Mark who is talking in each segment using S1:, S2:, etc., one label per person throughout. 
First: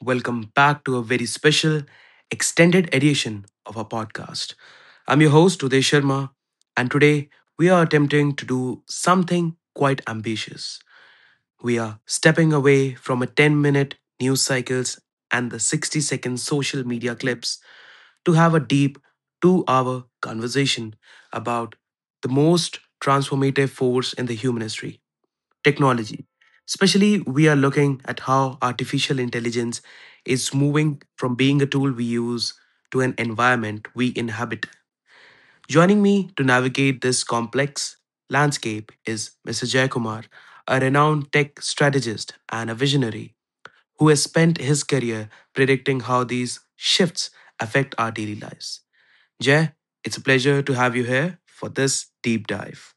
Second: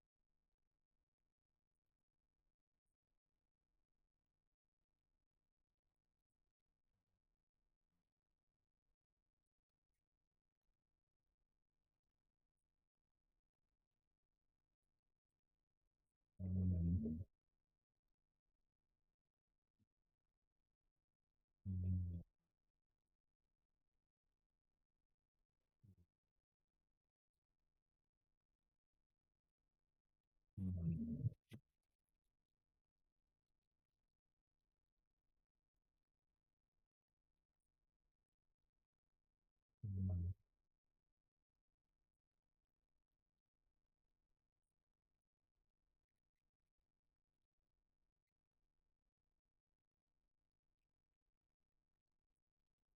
S1: Welcome back to a very special extended edition of our podcast. I'm your host, Uday Sharma, and today we are attempting to do something quite ambitious. We are stepping away from a 10-minute news cycles and the 60-second social media clips to have a deep 2 hour conversation about the most transformative force in the human history technology. Especially, we are looking at how artificial intelligence is moving from being a tool we use to an environment we inhabit. Joining me to navigate this complex landscape is Mr. Jayakumar, a renowned tech strategist and a visionary who has spent his career predicting how these shifts affect our daily lives. Jay, it's a pleasure to have you here for this deep dive.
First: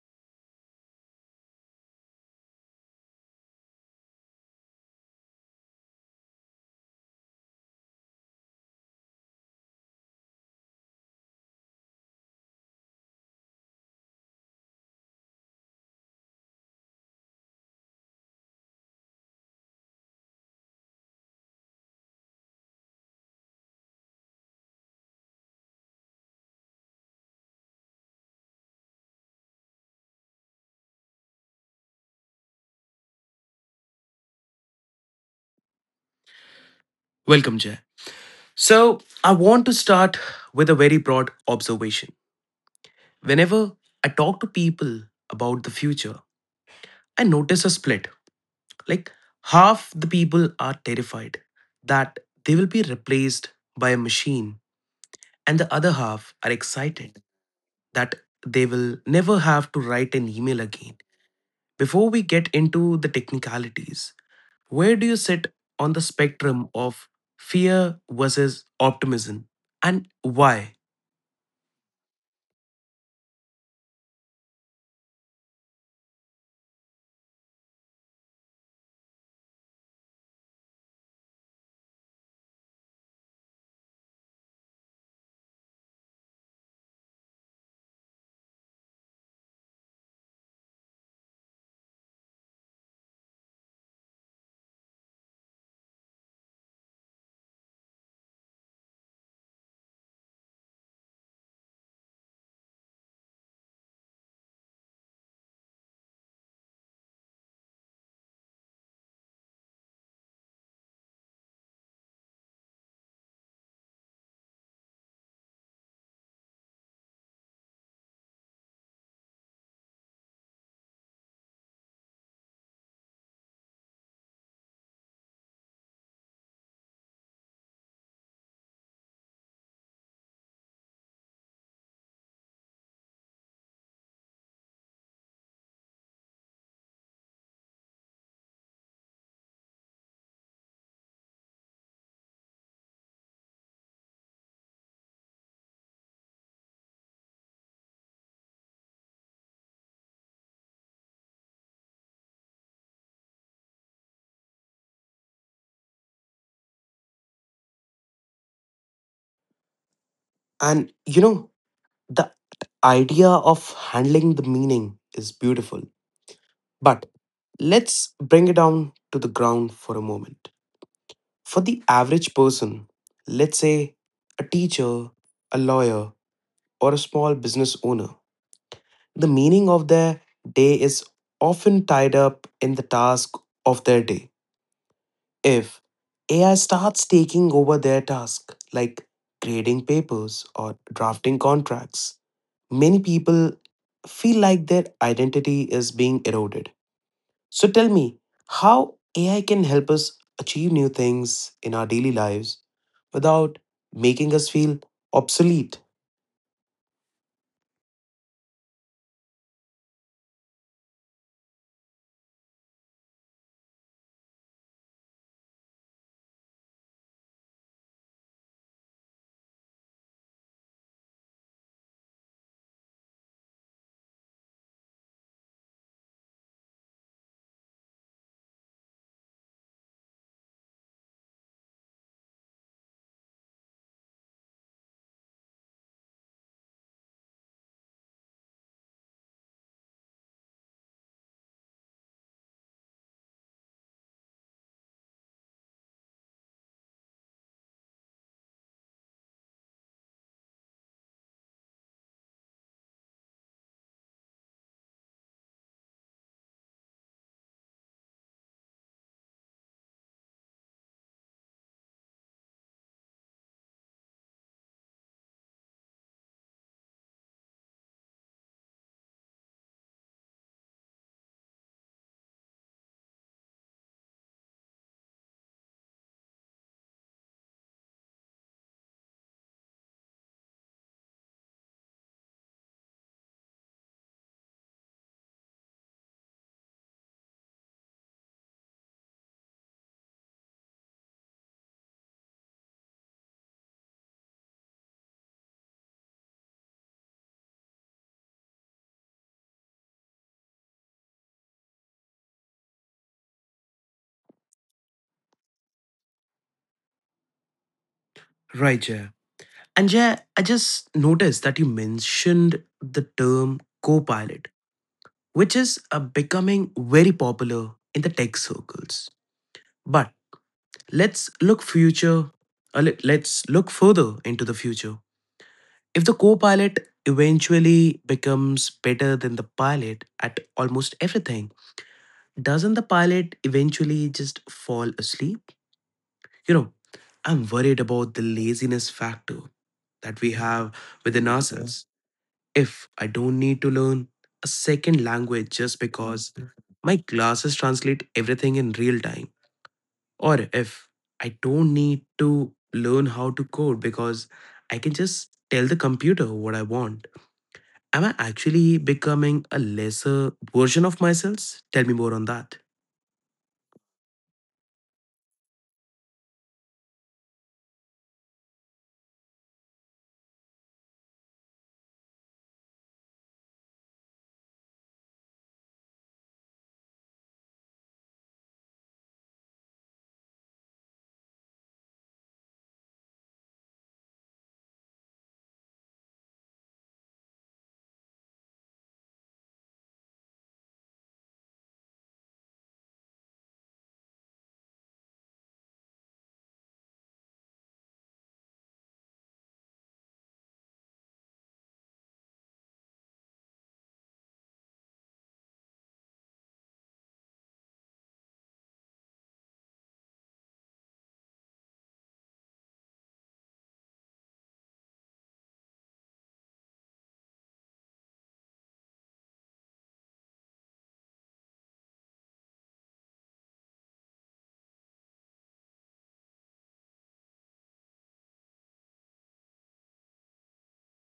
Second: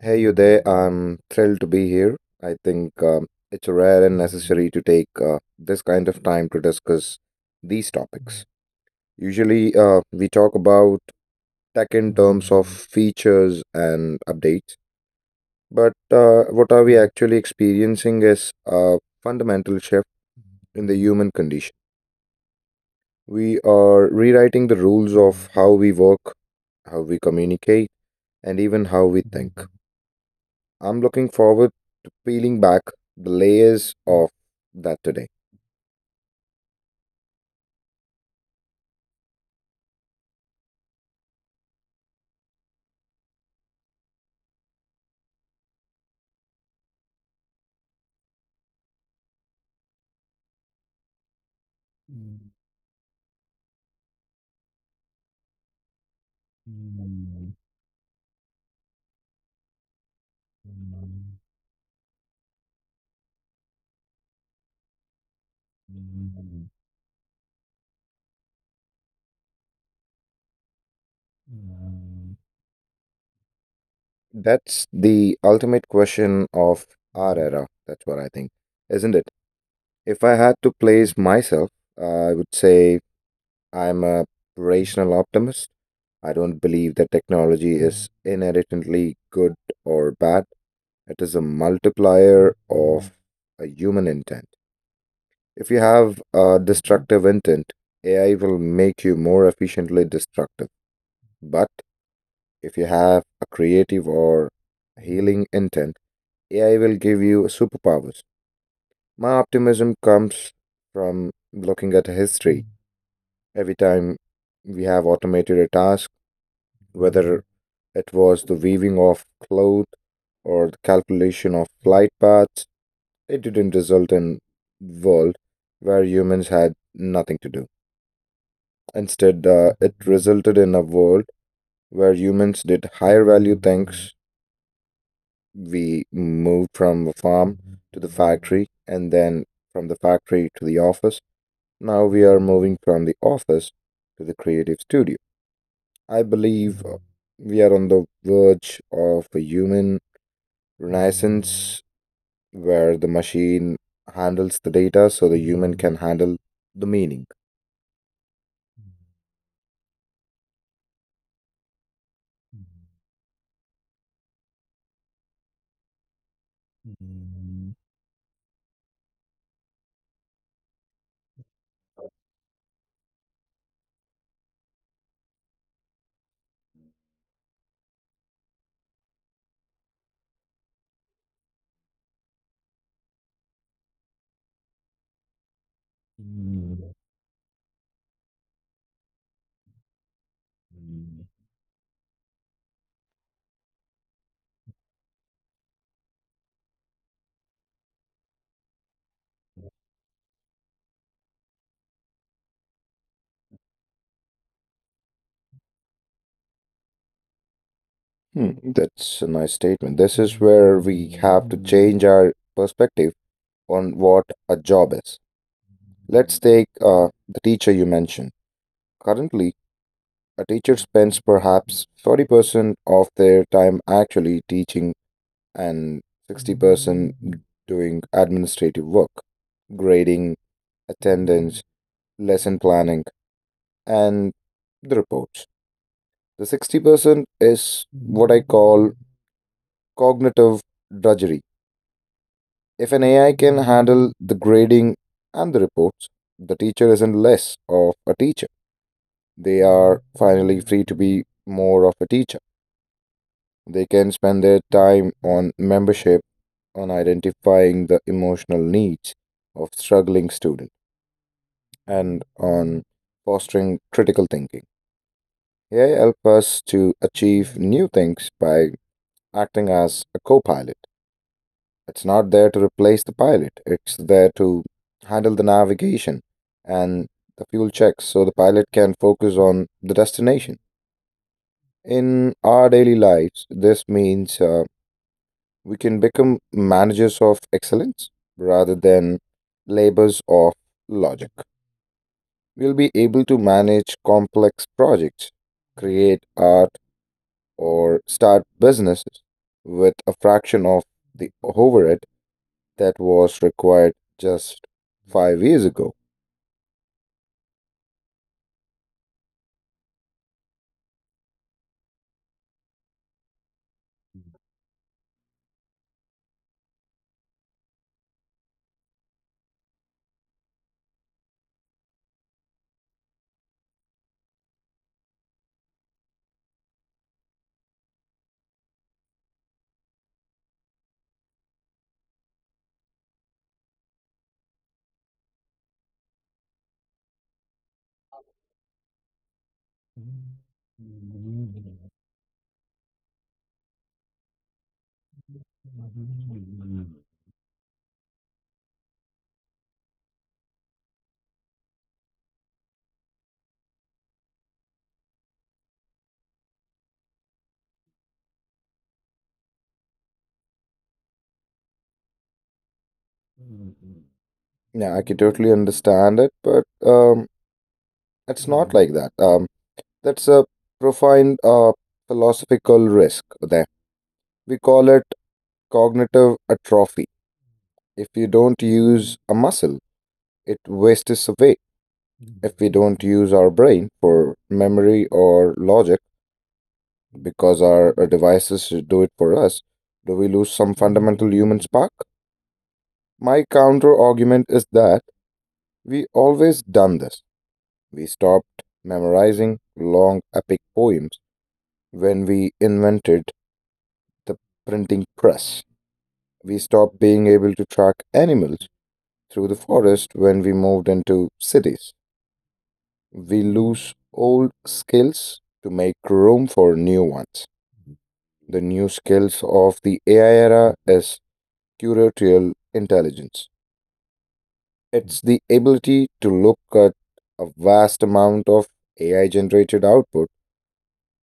S2: Hey you there, I'm thrilled to be here. I think it's rare and necessary to take this kind of time to discuss these topics. Usually, we talk about tech in terms of features and updates, but what are we actually experiencing is a fundamental shift in the human condition. We are rewriting the rules of how we work, how we communicate, and even how we think. I'm looking forward to peeling back the layers of that today.
S1: Welcome, Jay. So, I want to start with a very broad observation. Whenever I talk to people about the future, I notice a split. Like, half the people are terrified that they will be replaced by a machine, and the other half are excited that they will never have to write an email again. Before we get into the technicalities, where do you sit on the spectrum of fear versus optimism, and why?
S2: That's the ultimate question of our era. That's what I think, isn't it? If I had to place myself, I would say I'm a rational optimist. I don't believe that technology is inherently good or bad. It is a multiplier of a human intent. If you have a destructive intent, AI will make you more efficiently destructive. But if you have a creative or healing intent, AI will give you superpowers. My optimism comes from looking at history. Every time we have automated a task, whether it was the weaving of cloth or the calculation of flight paths, it didn't result in world where humans had nothing to do. Instead, it resulted in a world where humans did higher value things. We moved from the farm to the factory and then from the factory to the office. Now we are moving from the office to the creative studio. I believe we are on the verge of a human Renaissance, where the machine handles the data so the human can handle the meaning.
S1: And you know, the idea of handling the meaning is beautiful, but let's bring it down to the ground for a moment. For the average person, let's say a teacher, a lawyer, or a small business owner, the meaning of their day is often tied up in the task of their day. If AI starts taking over their task, like grading papers or drafting contracts, many people feel like their identity is being eroded. So tell me, how AI can help us achieve new things in our daily lives without making us feel obsolete?
S2: Hmm, that's a nice statement. This is where we have to change our perspective on what a job is. Let's take the teacher you mentioned. Currently, a teacher spends perhaps 30% of their time actually teaching and 60% doing administrative work, grading, attendance, lesson planning. And the reports. The 60% is what I call cognitive drudgery. If an AI can handle the grading and the reports, the teacher isn't less of a teacher. They are finally free to be more of a teacher. They can spend their time on membership, on identifying the emotional needs of struggling students, and on fostering critical thinking. AI help us to achieve new things by acting as a co pilot. It's not there to replace the pilot, it's there to handle the navigation and the fuel checks so the pilot can focus on the destination. In our daily lives, this means we can become managers of excellence rather than labors of logic. We'll be able to manage complex projects, create art, or start businesses with a fraction of the overhead that was required just 5 years ago.
S1: Right, Jay. And Jay, I just noticed that you mentioned the term co-pilot, which is becoming very popular in the tech circles. But let's look future. let's look further into the future. If the co-pilot eventually becomes better than the pilot at almost everything, doesn't the pilot eventually just fall asleep? You know, I'm worried about the laziness factor that we have within ourselves. If I don't need to learn a second language just because my classes translate everything in real time, or if I don't need to learn how to code because I can just tell the computer what I want, am I actually becoming a lesser version of myself? Tell me more on that.
S2: Yeah, I can totally understand it, but it's not like that. That's a profound philosophical risk there. We call it cognitive atrophy. If you don't use a muscle, it wastes away. If we don't use our brain for memory or logic, because our devices do it for us, do we lose some fundamental human spark? My counter argument is that we always done this. We stopped memorizing long epic poems when we invented the printing press. We stopped being able to track animals through the forest when we moved into cities. We lose old skills to make room for new ones. The new skills of the AI era is curatorial intelligence. It's the ability to look at a vast amount of AI generated output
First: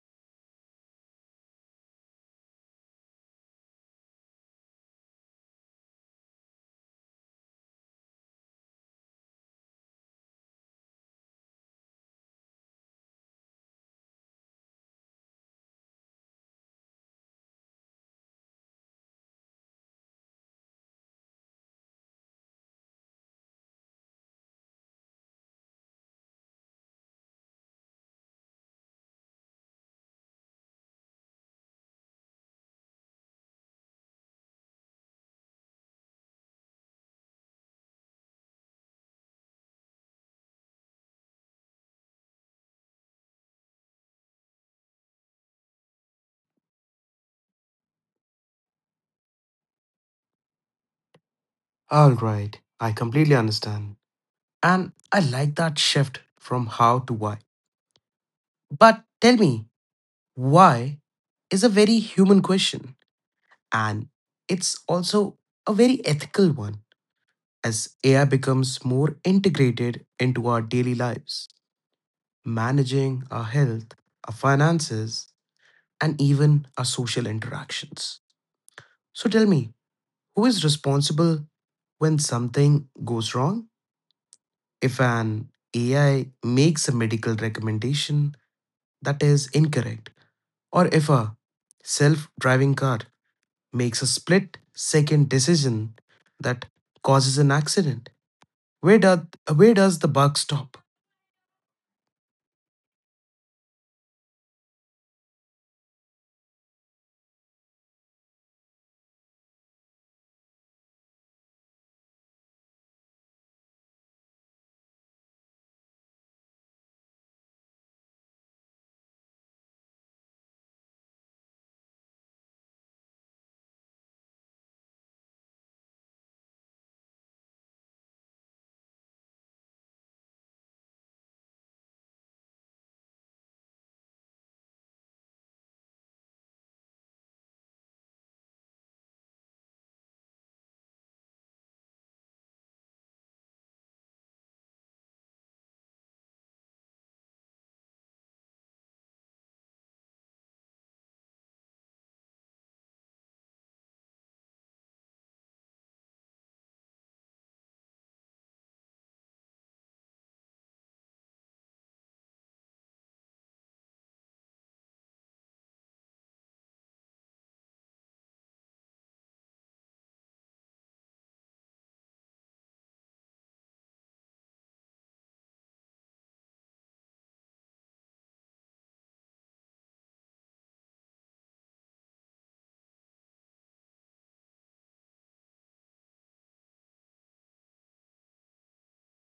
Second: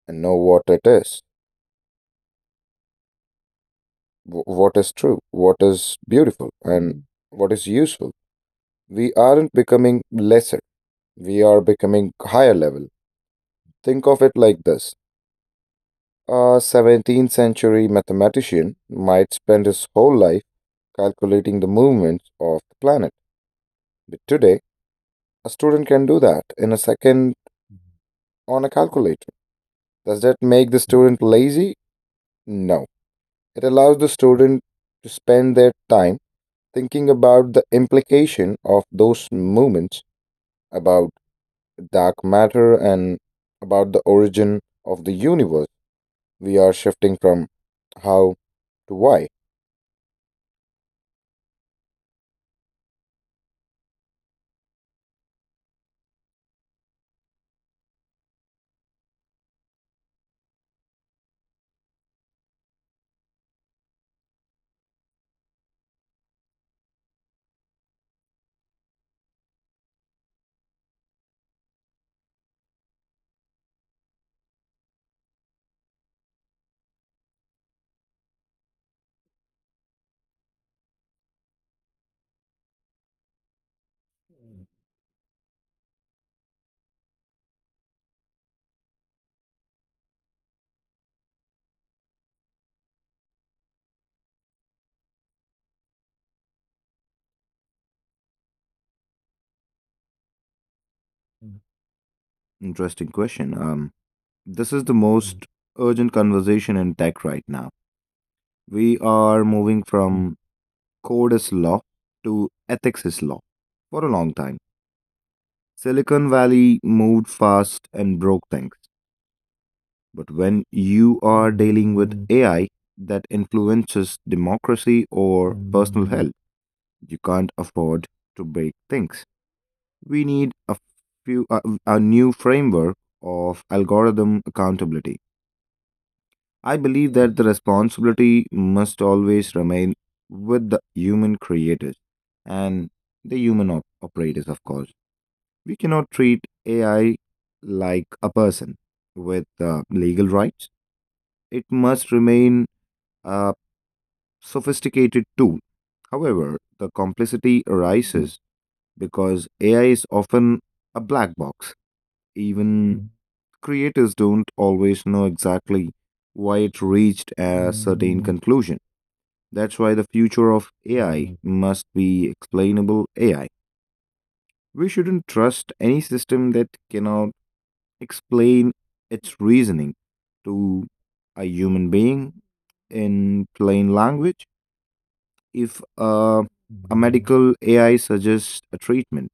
S2: and know what it is, what is true, what is beautiful, and what is useful. We aren't becoming lesser, we are becoming higher level. Think of it like this, a 17th century mathematician might spend his whole life calculating the movements of the planet. But today, a student can do that in a second on a calculator. Does that make the student lazy? No, it allows the student to spend their time thinking about the implication of those movements, about dark matter, and about the origin of the universe. We are shifting from how to why.
S1: All right, I completely understand. And I like that shift from how to why. But tell me, why is a very human question and it's also a very ethical one as AI becomes more integrated into our daily lives, managing our health, our finances, and even our social interactions. So tell me, who is responsible when something goes wrong? If an AI makes a medical recommendation that is incorrect, or if a self driving car makes a split second decision that causes an accident, where, do, where does the buck stop?
S2: Interesting question. This is the most urgent conversation in tech right now. We are moving from code is law to ethics is law for a long time. Silicon Valley moved fast and broke things. But when you are dealing with AI that influences democracy or personal health, you can't afford to break things. We need a new framework of algorithm accountability. I believe that the responsibility must always remain with the human creators and the human operators, of course. We cannot treat AI like a person with legal rights. It must remain a sophisticated tool. However, the complexity arises because AI is often a black box. Even creators don't always know exactly why it reached a certain conclusion. That's why the future of AI must be explainable AI. We shouldn't trust any system that cannot explain its reasoning to a human being in plain language. If a medical AI suggests a treatment,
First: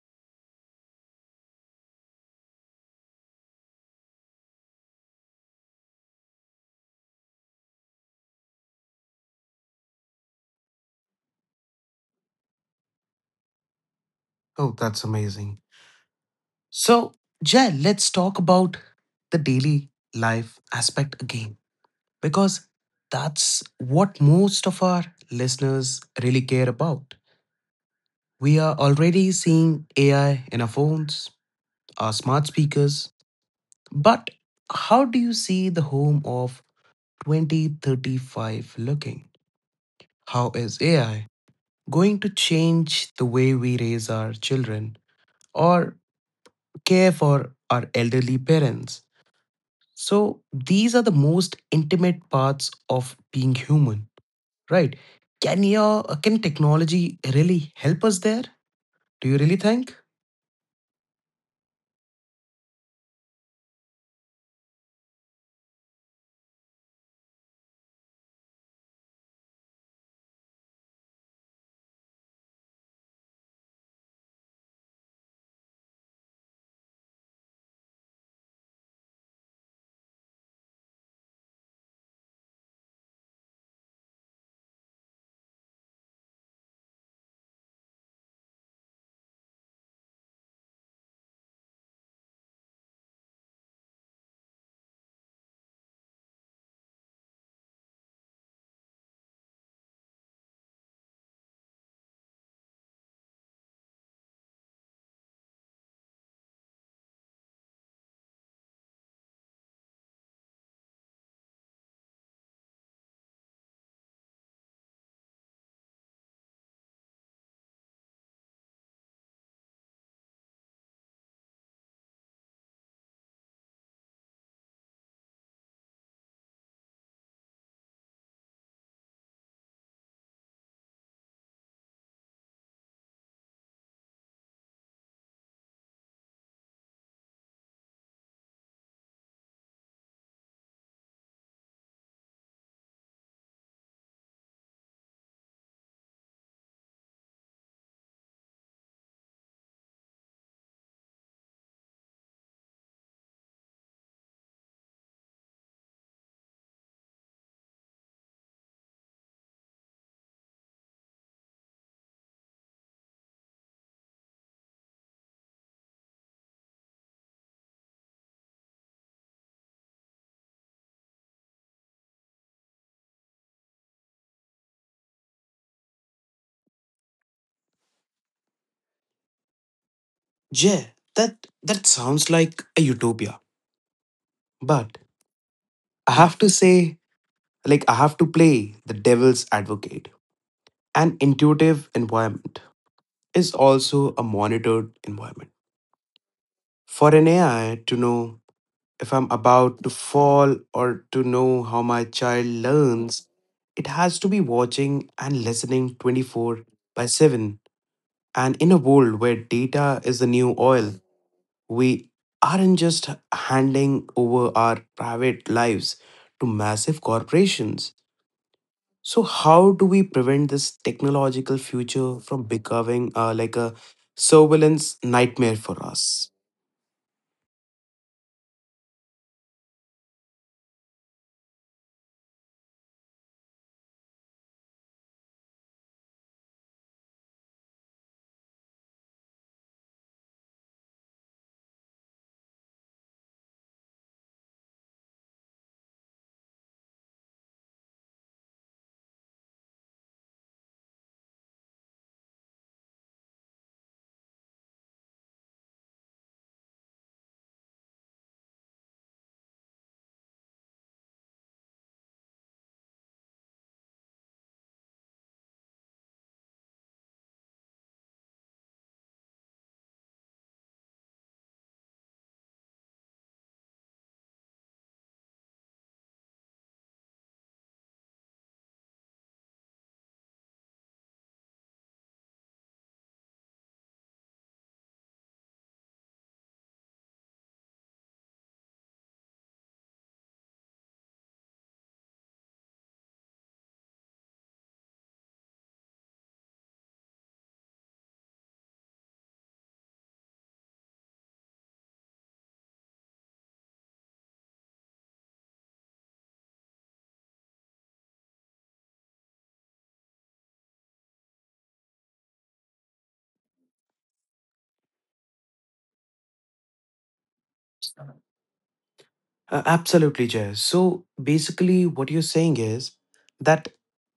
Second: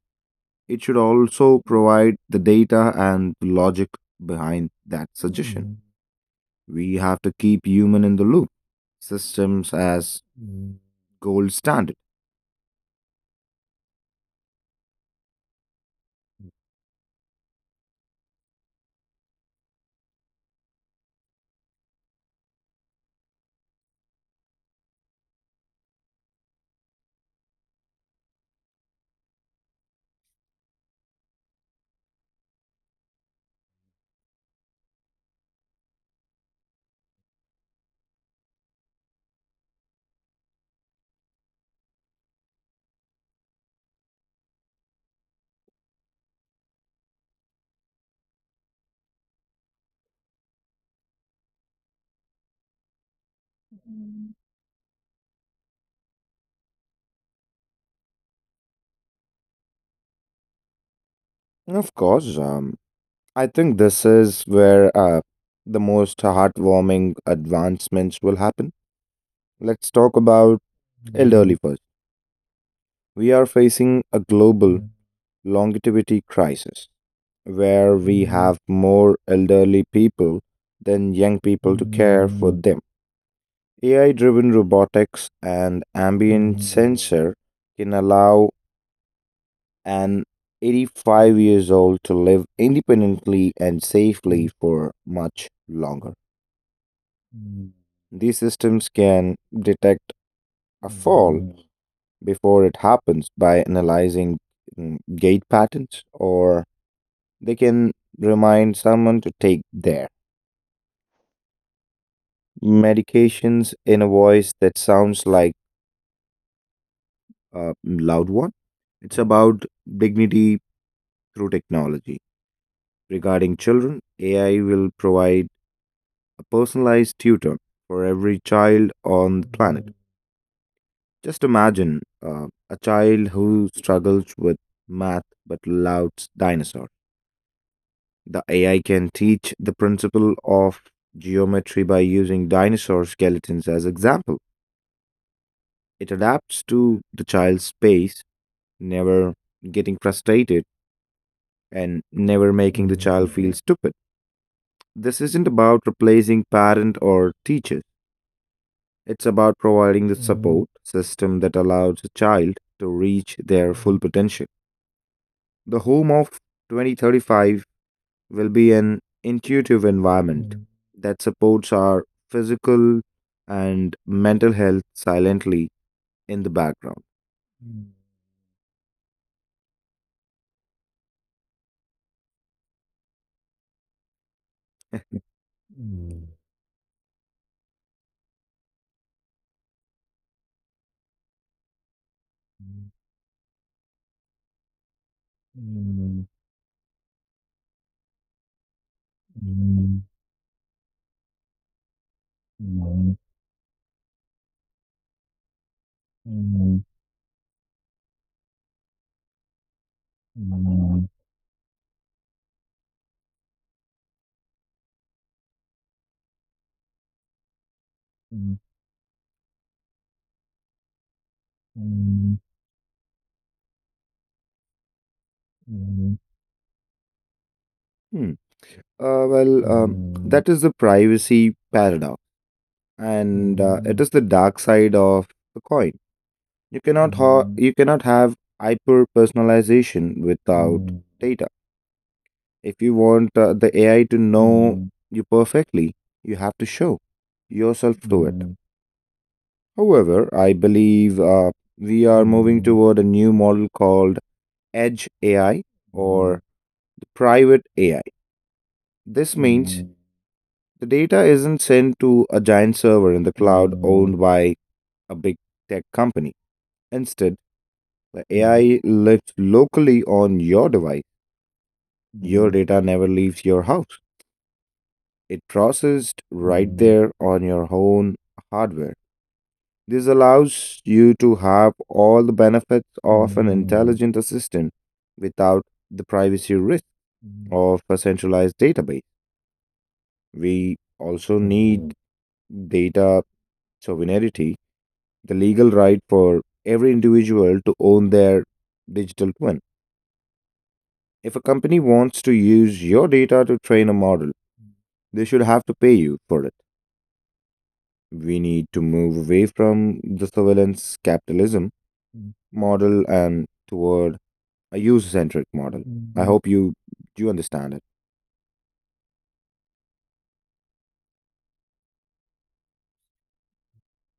S2: it should also provide the data and the logic behind that suggestion. We have to keep human in the loop. Systems as gold standard.
S1: Oh, that's amazing. So, Jay, let's talk about the daily life aspect again, because that's what most of our listeners really care about. We are already seeing AI in our phones, our smart speakers. But how do you see the home of 2035 looking? How is AI going to change the way we raise our children or care for our elderly parents? So, these are the most intimate parts of being human, right? Can technology really help us there? Do you really think?
S2: Of course, I think this is where the most heartwarming advancements will happen. Let's talk about elderly first. We are facing a global longevity crisis where we have more elderly people than young people to care for them. AI driven robotics and ambient sensor can allow an 85 years old to live independently and safely for much longer. These systems can detect a fall before it happens by analyzing gait patterns, or they can remind someone to take their medications in a voice that sounds like a loud one. It's about dignity through technology. Regarding children, AI will provide a personalized tutor for every child on the planet. Just imagine a child who struggles with math but loves dinosaurs. The AI can teach the principle of geometry by using dinosaur skeletons as example. It adapts to the child's pace, never getting frustrated and never making the child feel stupid. This isn't about replacing parent or teachers. It's about providing the support system that allows a child to reach their full potential. The home of 2035 will be an intuitive environment that supports our physical and mental health silently in the background.
S1: Yeah, that that sounds like a utopia. But I have to say, like I have to play the devil's advocate. An intuitive environment is also a monitored environment. For an AI to know if I'm about to fall or to know how my child learns, it has to be watching and listening 24 by 7. And in a world where data is the new oil, we aren't just handing over our private lives to massive corporations. So, how do we prevent this technological future from becoming like a surveillance nightmare for us?
S2: Hmm. Well, that is the privacy paradox, and it is the dark side of the coin. You cannot have hyper personalization without data. If you want the AI to know you perfectly, you have to show yourself to it. However, I believe we are moving toward a new model called Edge AI or private AI. This means the data isn't sent to a giant server in the cloud owned by a big tech company. Instead, the AI lives locally on your device. Your data never leaves your house. It processed right there on your own hardware. This allows you to have all the benefits of an intelligent assistant without the privacy risk of a centralized database. We also need data sovereignty, the legal right for every individual to own their digital twin. If a company wants to use your data to train a model, they should have to pay you for it. We need to move away from the surveillance capitalism model and toward a user-centric model. I hope you understand it.
S1: Uh, Absolutely, Jay. So, basically, what you're saying is that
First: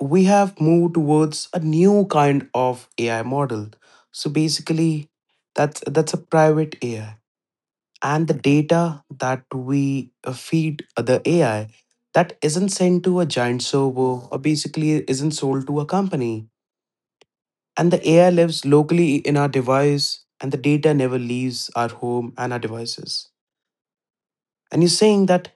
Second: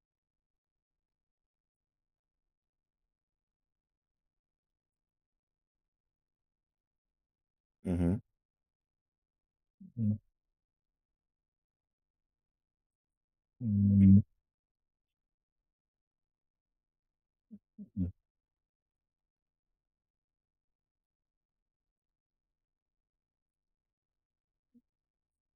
S1: we have moved towards a new kind of AI model. So, basically, that's a private AI
S2: Hmm.
S1: and the data that we feed the AI that isn't sent to a giant server or basically isn't sold to a company. And the AI lives locally in our device, and the data never leaves our home and our devices. And you're saying that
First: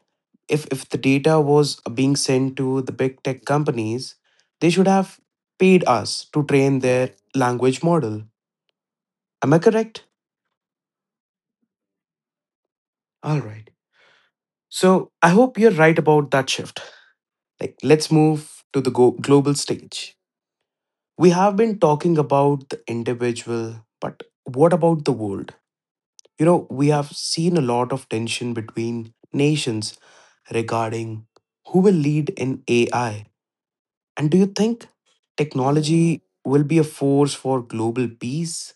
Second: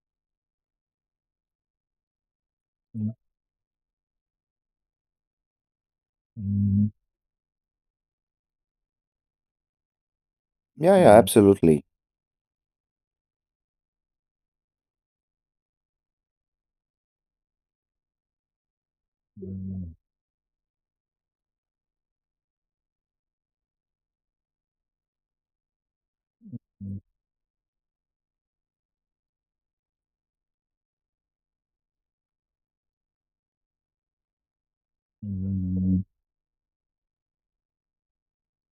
S1: if the data was being sent to the big tech companies, they should have paid us to train their language model. Am I correct?
S2: Yeah, yeah, absolutely.
S1: All right. So I hope you're right about that shift. Like, let's move to the global stage. We have been talking about the individual, but what about the world? You know, we have seen a lot of tension between nations regarding who will lead in AI. And do you think technology will be a force for global peace,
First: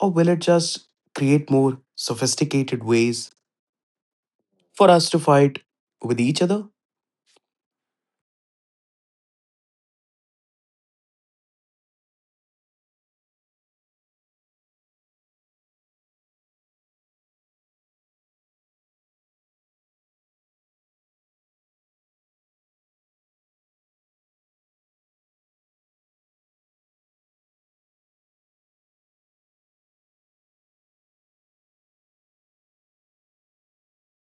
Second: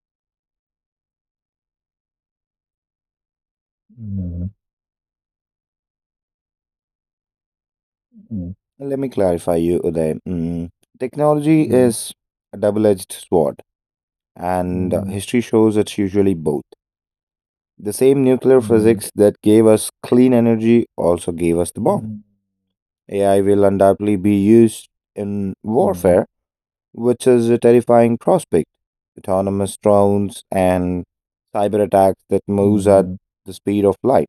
S1: or will it just create more sophisticated ways for us to fight with each other?
S2: Let me clarify you, Uday. Mm. Technology is a double-edged sword, and history shows it's usually both. The same nuclear physics that gave us clean energy also gave us the bomb. AI will undoubtedly be used in warfare, which is a terrifying prospect. Autonomous drones and cyber attacks that moves at the speed of light.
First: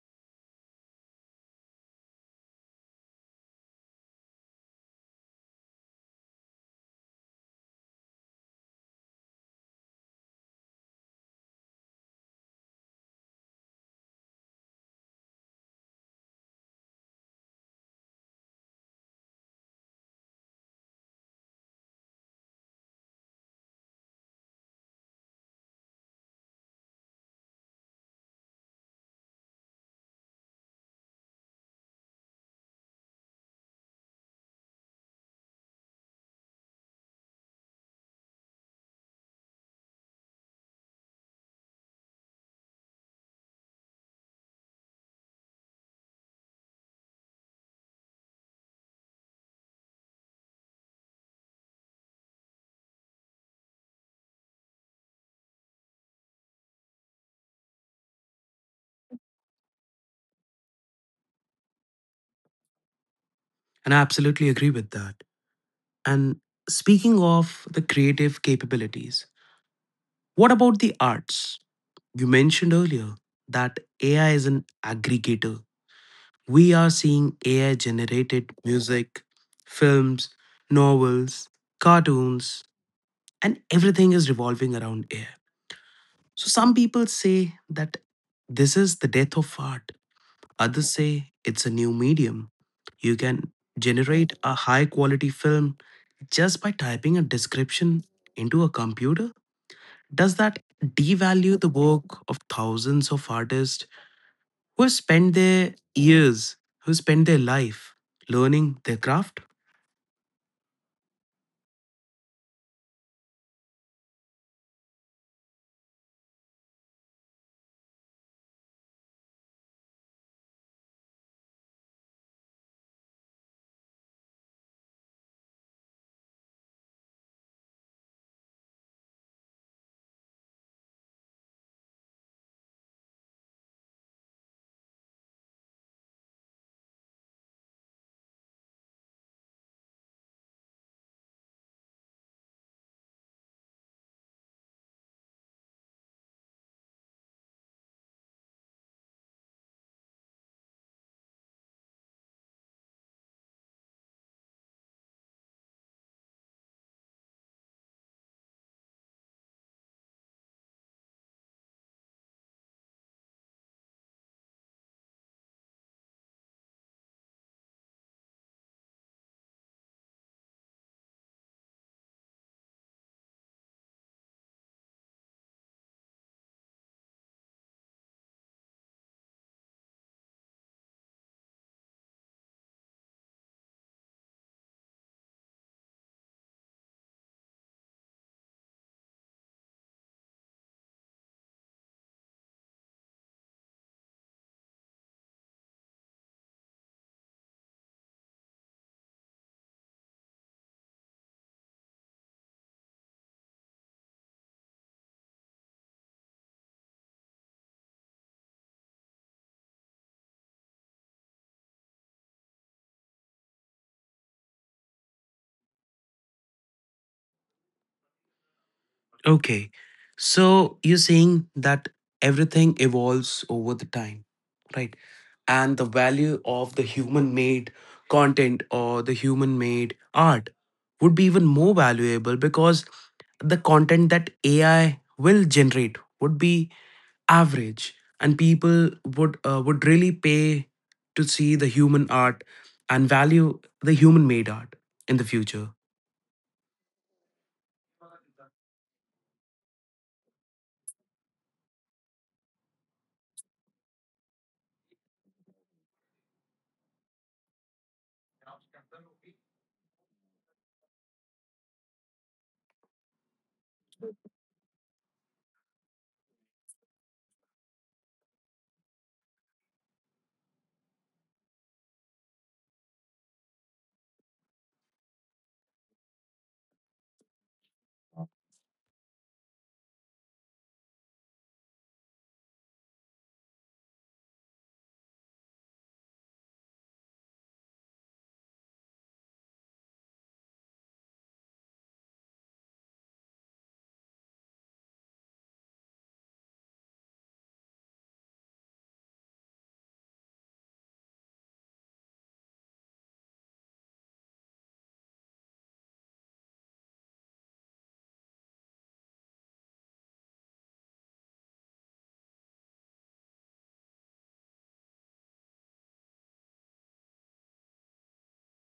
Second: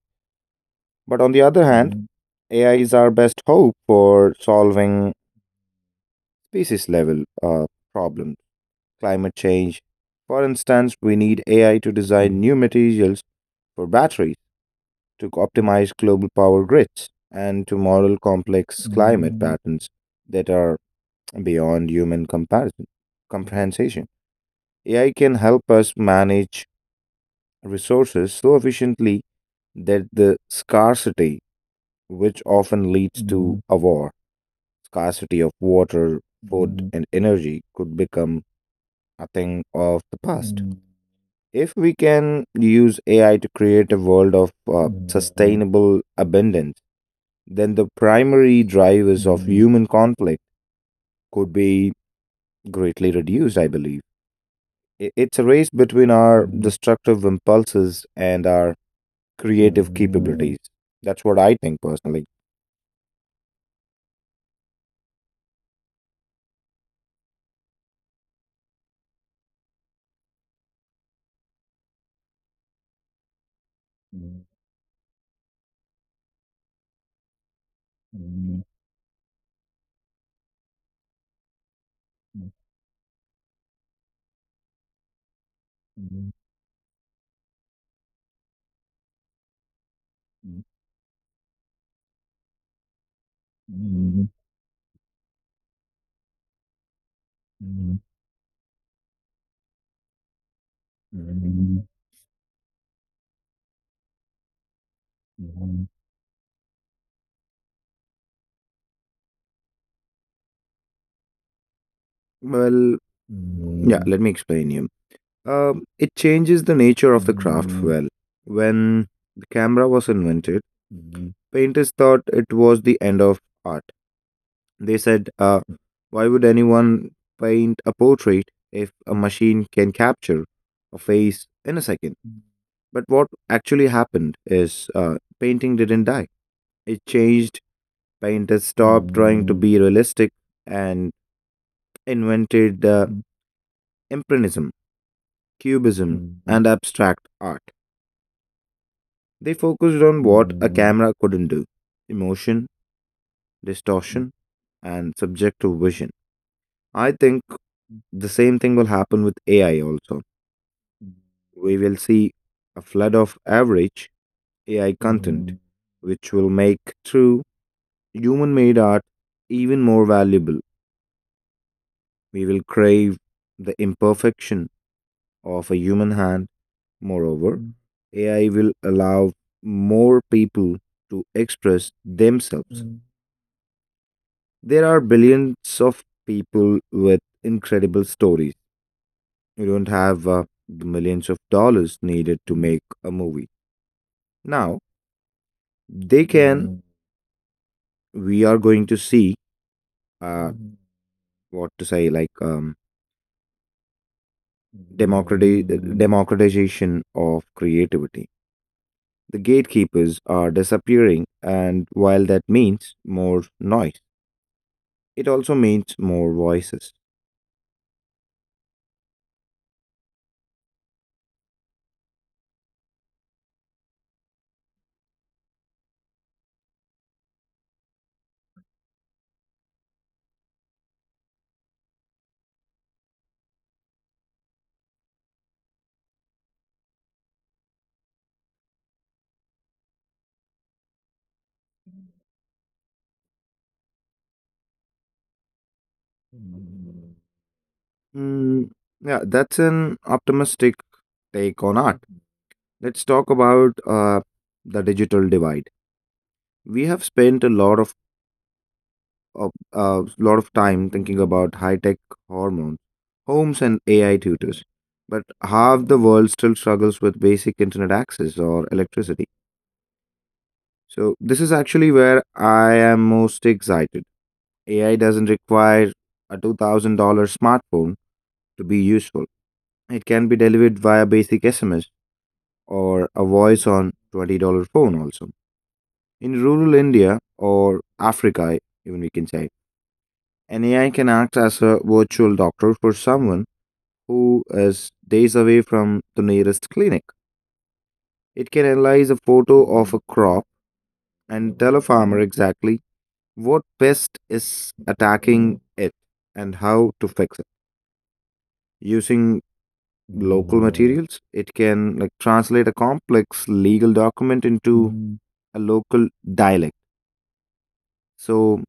S2: But on the other hand, AI is our best hope for solving species level problems, climate change. For instance, we need AI to design new materials for batteries to optimize global power grids and to model complex climate patterns that are beyond human comparison comprehension. AI can help us manage resources so efficiently that the scarcity, which often leads to a war, scarcity of water, food, and energy could become a thing of the past. If we can use AI to create a world of sustainable abundance, then the primary drivers of human conflict could be greatly reduced, I believe. It's a race between our destructive impulses and our creative capabilities. That's what I think personally.
S1: And I absolutely agree with that. And speaking of the creative capabilities, what about the arts? You mentioned earlier that AI is an aggregator. We are seeing AI generated music, films, novels, cartoons, and everything is revolving around AI. So some people say that this is the death of art, others say it's a new medium. You can generate a high quality film just by typing a description into a computer. Does that devalue the work of thousands of artists who have spent their years, who spent their life learning their craft?
S2: Well, yeah, let me explain you. It changes the nature of the craft well. When the camera was invented, painters thought it was the end of art. They said, why would anyone paint a portrait if a machine can capture a face in a second? But what actually happened is painting didn't die. It changed. Painters stopped trying to be realistic and invented impressionism, cubism, and abstract art. They focused on what a camera couldn't do: emotion, distortion, and subjective vision. I think the same thing will happen with AI also. We will see a flood of average AI content, which will make true human made art even more valuable. We will crave the imperfection of a human hand. Moreover, AI will allow more people to express themselves. There are billions of people with incredible stories. You don't have the millions of dollars needed to make a movie. Now, they can, we are going to see uh, what to say, like democrati- democratization of creativity. The gatekeepers are disappearing, and while that means more noise, it also means more voices.
S1: Okay, so you're saying that everything evolves over the time, right? And the value of the human made content or the human made art would be even more valuable because the content that AI will generate would be average and people would really pay to see the human art and value the human made art in the future.
S2: Mm, yeah, that's an optimistic take on art. Let's talk about the digital divide. We have spent a lot of time thinking about high-tech hormones, homes, and AI tutors, but half the world still struggles with basic internet access or electricity. So this is actually where I am most excited. AI doesn't require a $2,000 smartphone to be useful. It can be delivered via basic SMS or a voice on $20 phone also. In rural India or Africa, even we can say, an AI can act as a virtual doctor for someone who is days away from the nearest clinic. It can analyze a photo of a crop and tell a farmer exactly what pest is attacking it and how to fix it. Using local materials, it can like translate a complex legal document into a local dialect, so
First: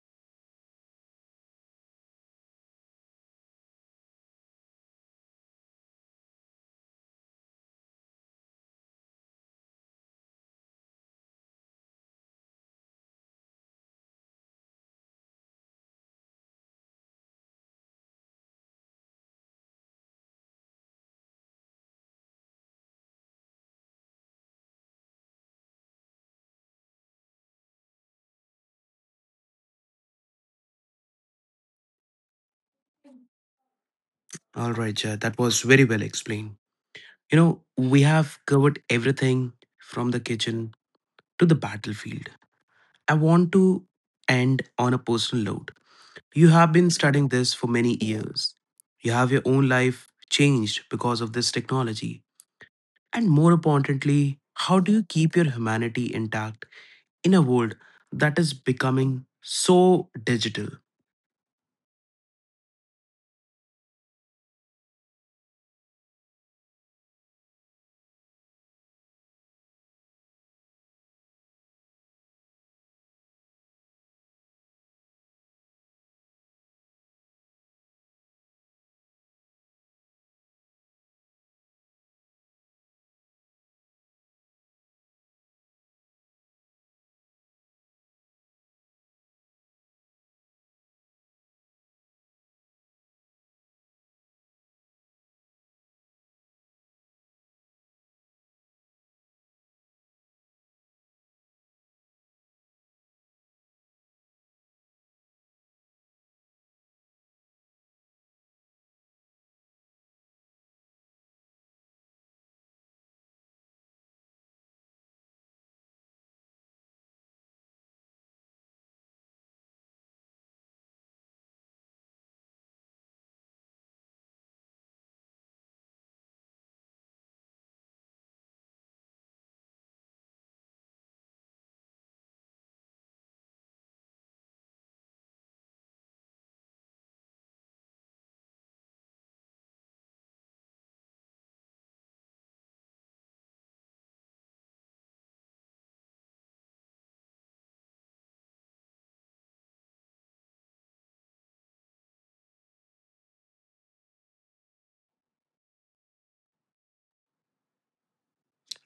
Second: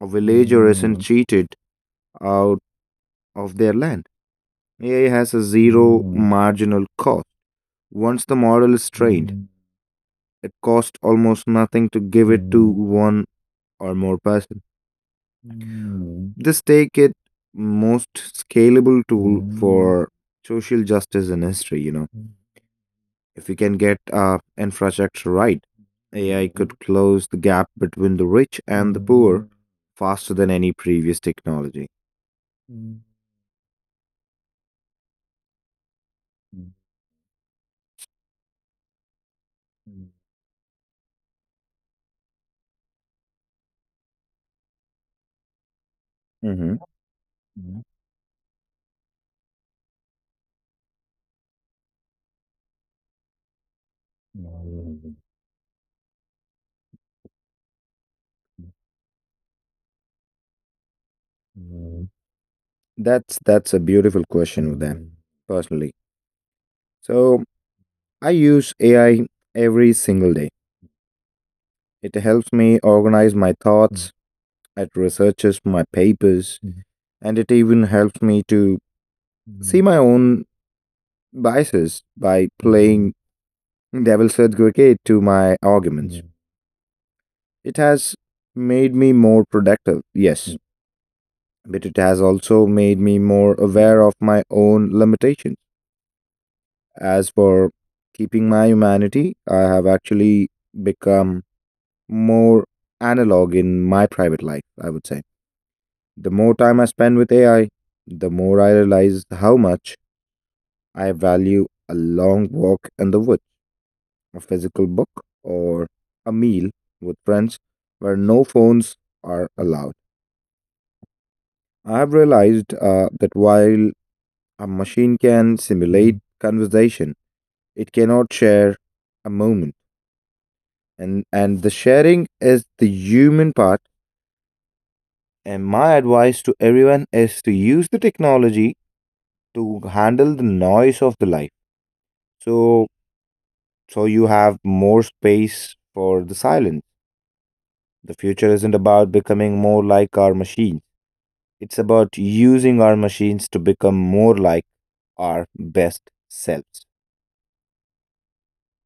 S2: a villager isn't cheated out of their land. AI has a zero marginal cost. Once the model is trained, it costs almost nothing to give it to one or more person. This take it most scalable tool for social justice in history, you know. If we can get our infrastructure right, AI could close the gap between the rich and the poor faster than any previous technology.
S1: All right, Jay, that was very well explained. You know, we have covered everything from the kitchen to the battlefield. I want to end on a personal note. You have
S2: Mhm.
S1: been studying this for many years. You have your own life changed because of this technology, and more importantly, how do you keep your humanity intact in a world that is becoming so digital?
S2: That's a beautiful question with them personally. So I use AI every single day. It helps me organize my thoughts, it researches my papers, and it even helps me to see my own biases by playing devil's advocate to my arguments. It has made me more productive, yes, but it has also made me more aware of my own limitations. As for keeping my humanity, I have actually become more analog in my private life, I would say. The more time I spend with AI, the more I realize how much I value a long walk in the woods, a physical book, or a meal with friends where no phones are allowed. I've realized that while a machine can simulate conversation, it cannot share a moment. And the sharing is the human part. And my advice to everyone is to use the technology to handle the noise of the life. So, so you have more space for the silence. The future isn't about becoming more like our machines. It's about using our machines to become more like our best selves.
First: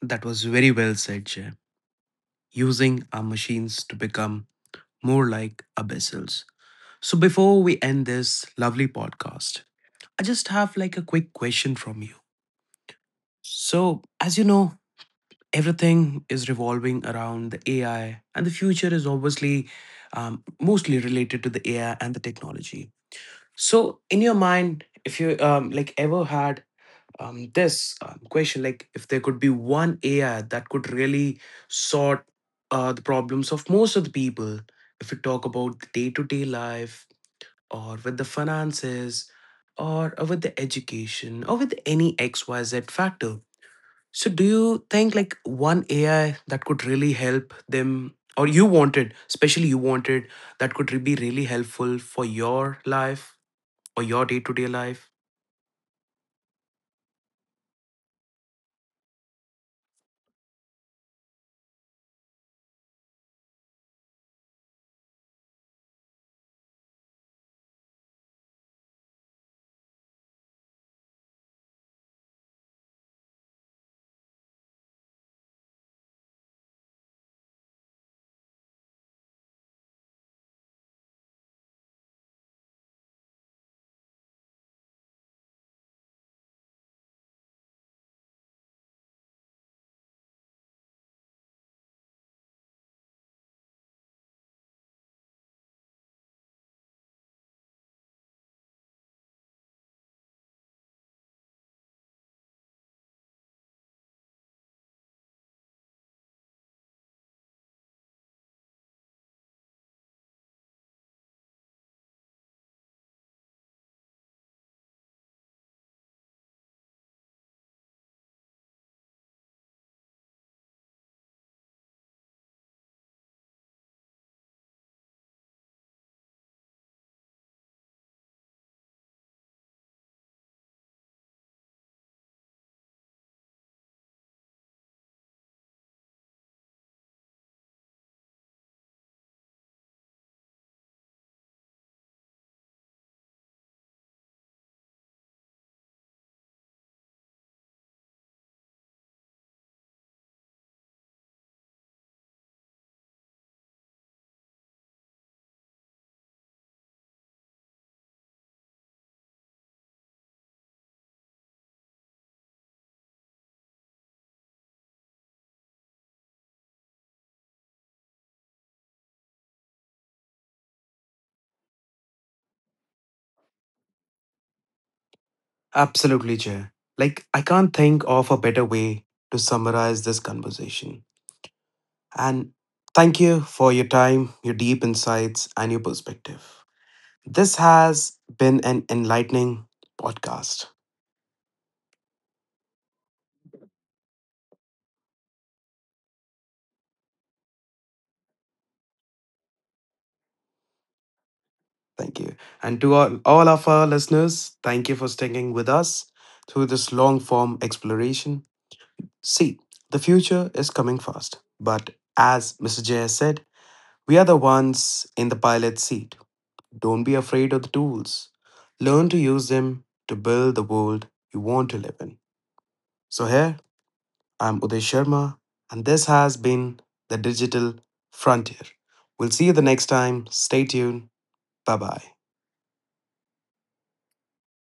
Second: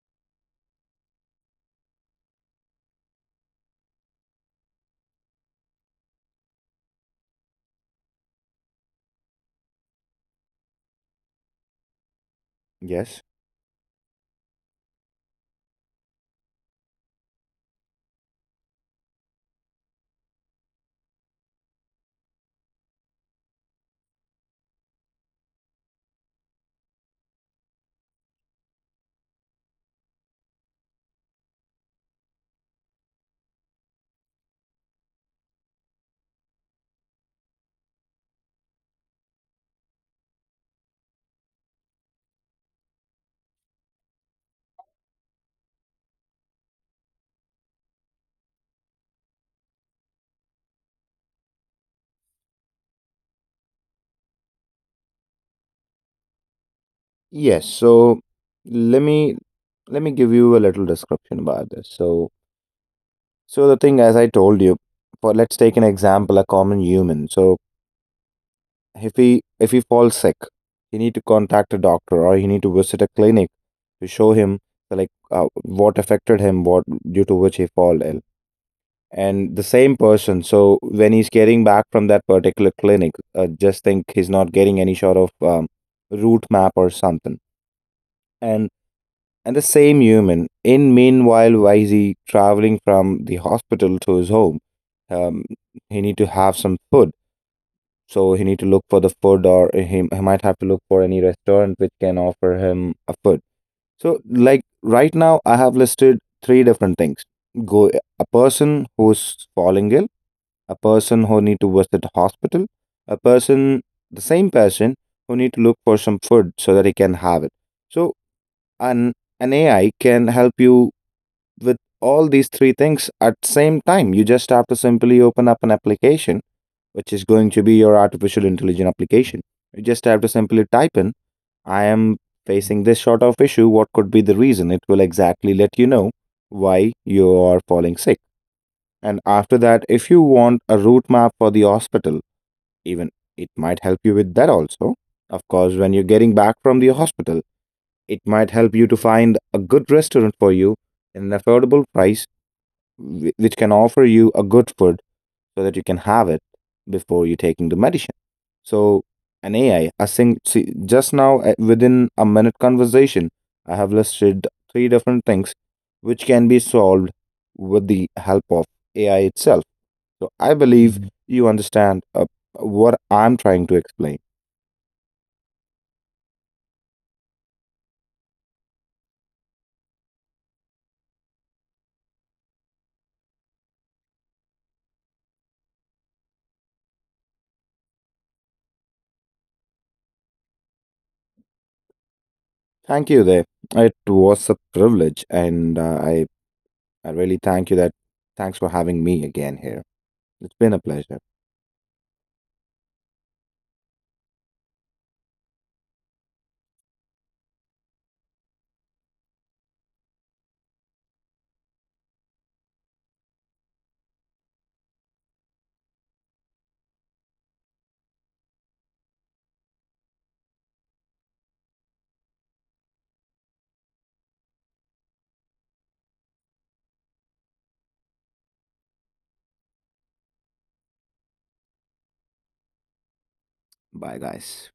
S1: That was very well said, Jay. Using our machines to become more like abyssals. So before we end this lovely podcast, I just have like a quick question from you.
S2: Yes.
S1: So as you know, everything is revolving around the AI, and the future is obviously mostly related to the AI and the technology. So in your mind, if you like ever had this question, like if there could be one AI that could really sort the problems of most of the people, if we talk about the day-to-day life or with the finances or with the education or with any xyz factor, so do you think like one AI that could really help them, or you wanted, especially you wanted, that could be really helpful for your life or your day-to-day life?
S2: Yes. So let me let me give you a little description about this. So the thing, as I told you, for let's take an example, a common human. So if he falls sick, he need to contact a doctor, or he need to visit a clinic to show him like what affected him, what due to which he fall ill. And the same person, so when he's getting back from that particular clinic, just think he's not getting any sort of route map or something. And and the same human in meanwhile, while he traveling from the hospital to his home, um, he need to have some food, so he need to look for the food, or he might have to look for any restaurant which can offer him a food. So like right now I have listed three different things. Go, a person who's falling ill, a person who need to visit hospital, a person, the same person who need to look for some food so that he can have it. So an an AI can help you with all these three things at same time. You just have to simply open up an application which is going to be your artificial intelligence application. You just have to simply type in, I am facing this sort of issue. What could be the reason? It will exactly let you know why you are falling sick. And after that, if you want a route map for the hospital, even it might help you with that also. Of course, when you're getting back from the hospital, it might help you to find a good restaurant for you in an affordable price, which can offer you a good food so that you can have it before you taking the medicine. So an AI, a sing see, just now within a minute conversation, I have listed three different things which can be solved with the help of AI itself. So I believe you understand what I'm trying to explain.
S1: Absolutely, Jay. Like, I can't think of a better way to summarize this conversation. And thank you for your time, your deep insights, and your perspective. This has been an enlightening podcast.
S2: Thank you there. It was a privilege, and uh, I really thank you that. Thanks for having me again here. It's been a pleasure.
S1: Thank you. And to all of our listeners, thank you for sticking with us through this long form exploration. See, the future is coming fast. But as Mr. Jay said, we are the ones in the pilot seat. Don't be afraid of the tools. Learn to use them to build the world you want to live in. So, here I'm Uday Sharma, and this has been the Digital Frontier. We'll see you the next time. Stay tuned. Bye bye.
S2: Bye, guys.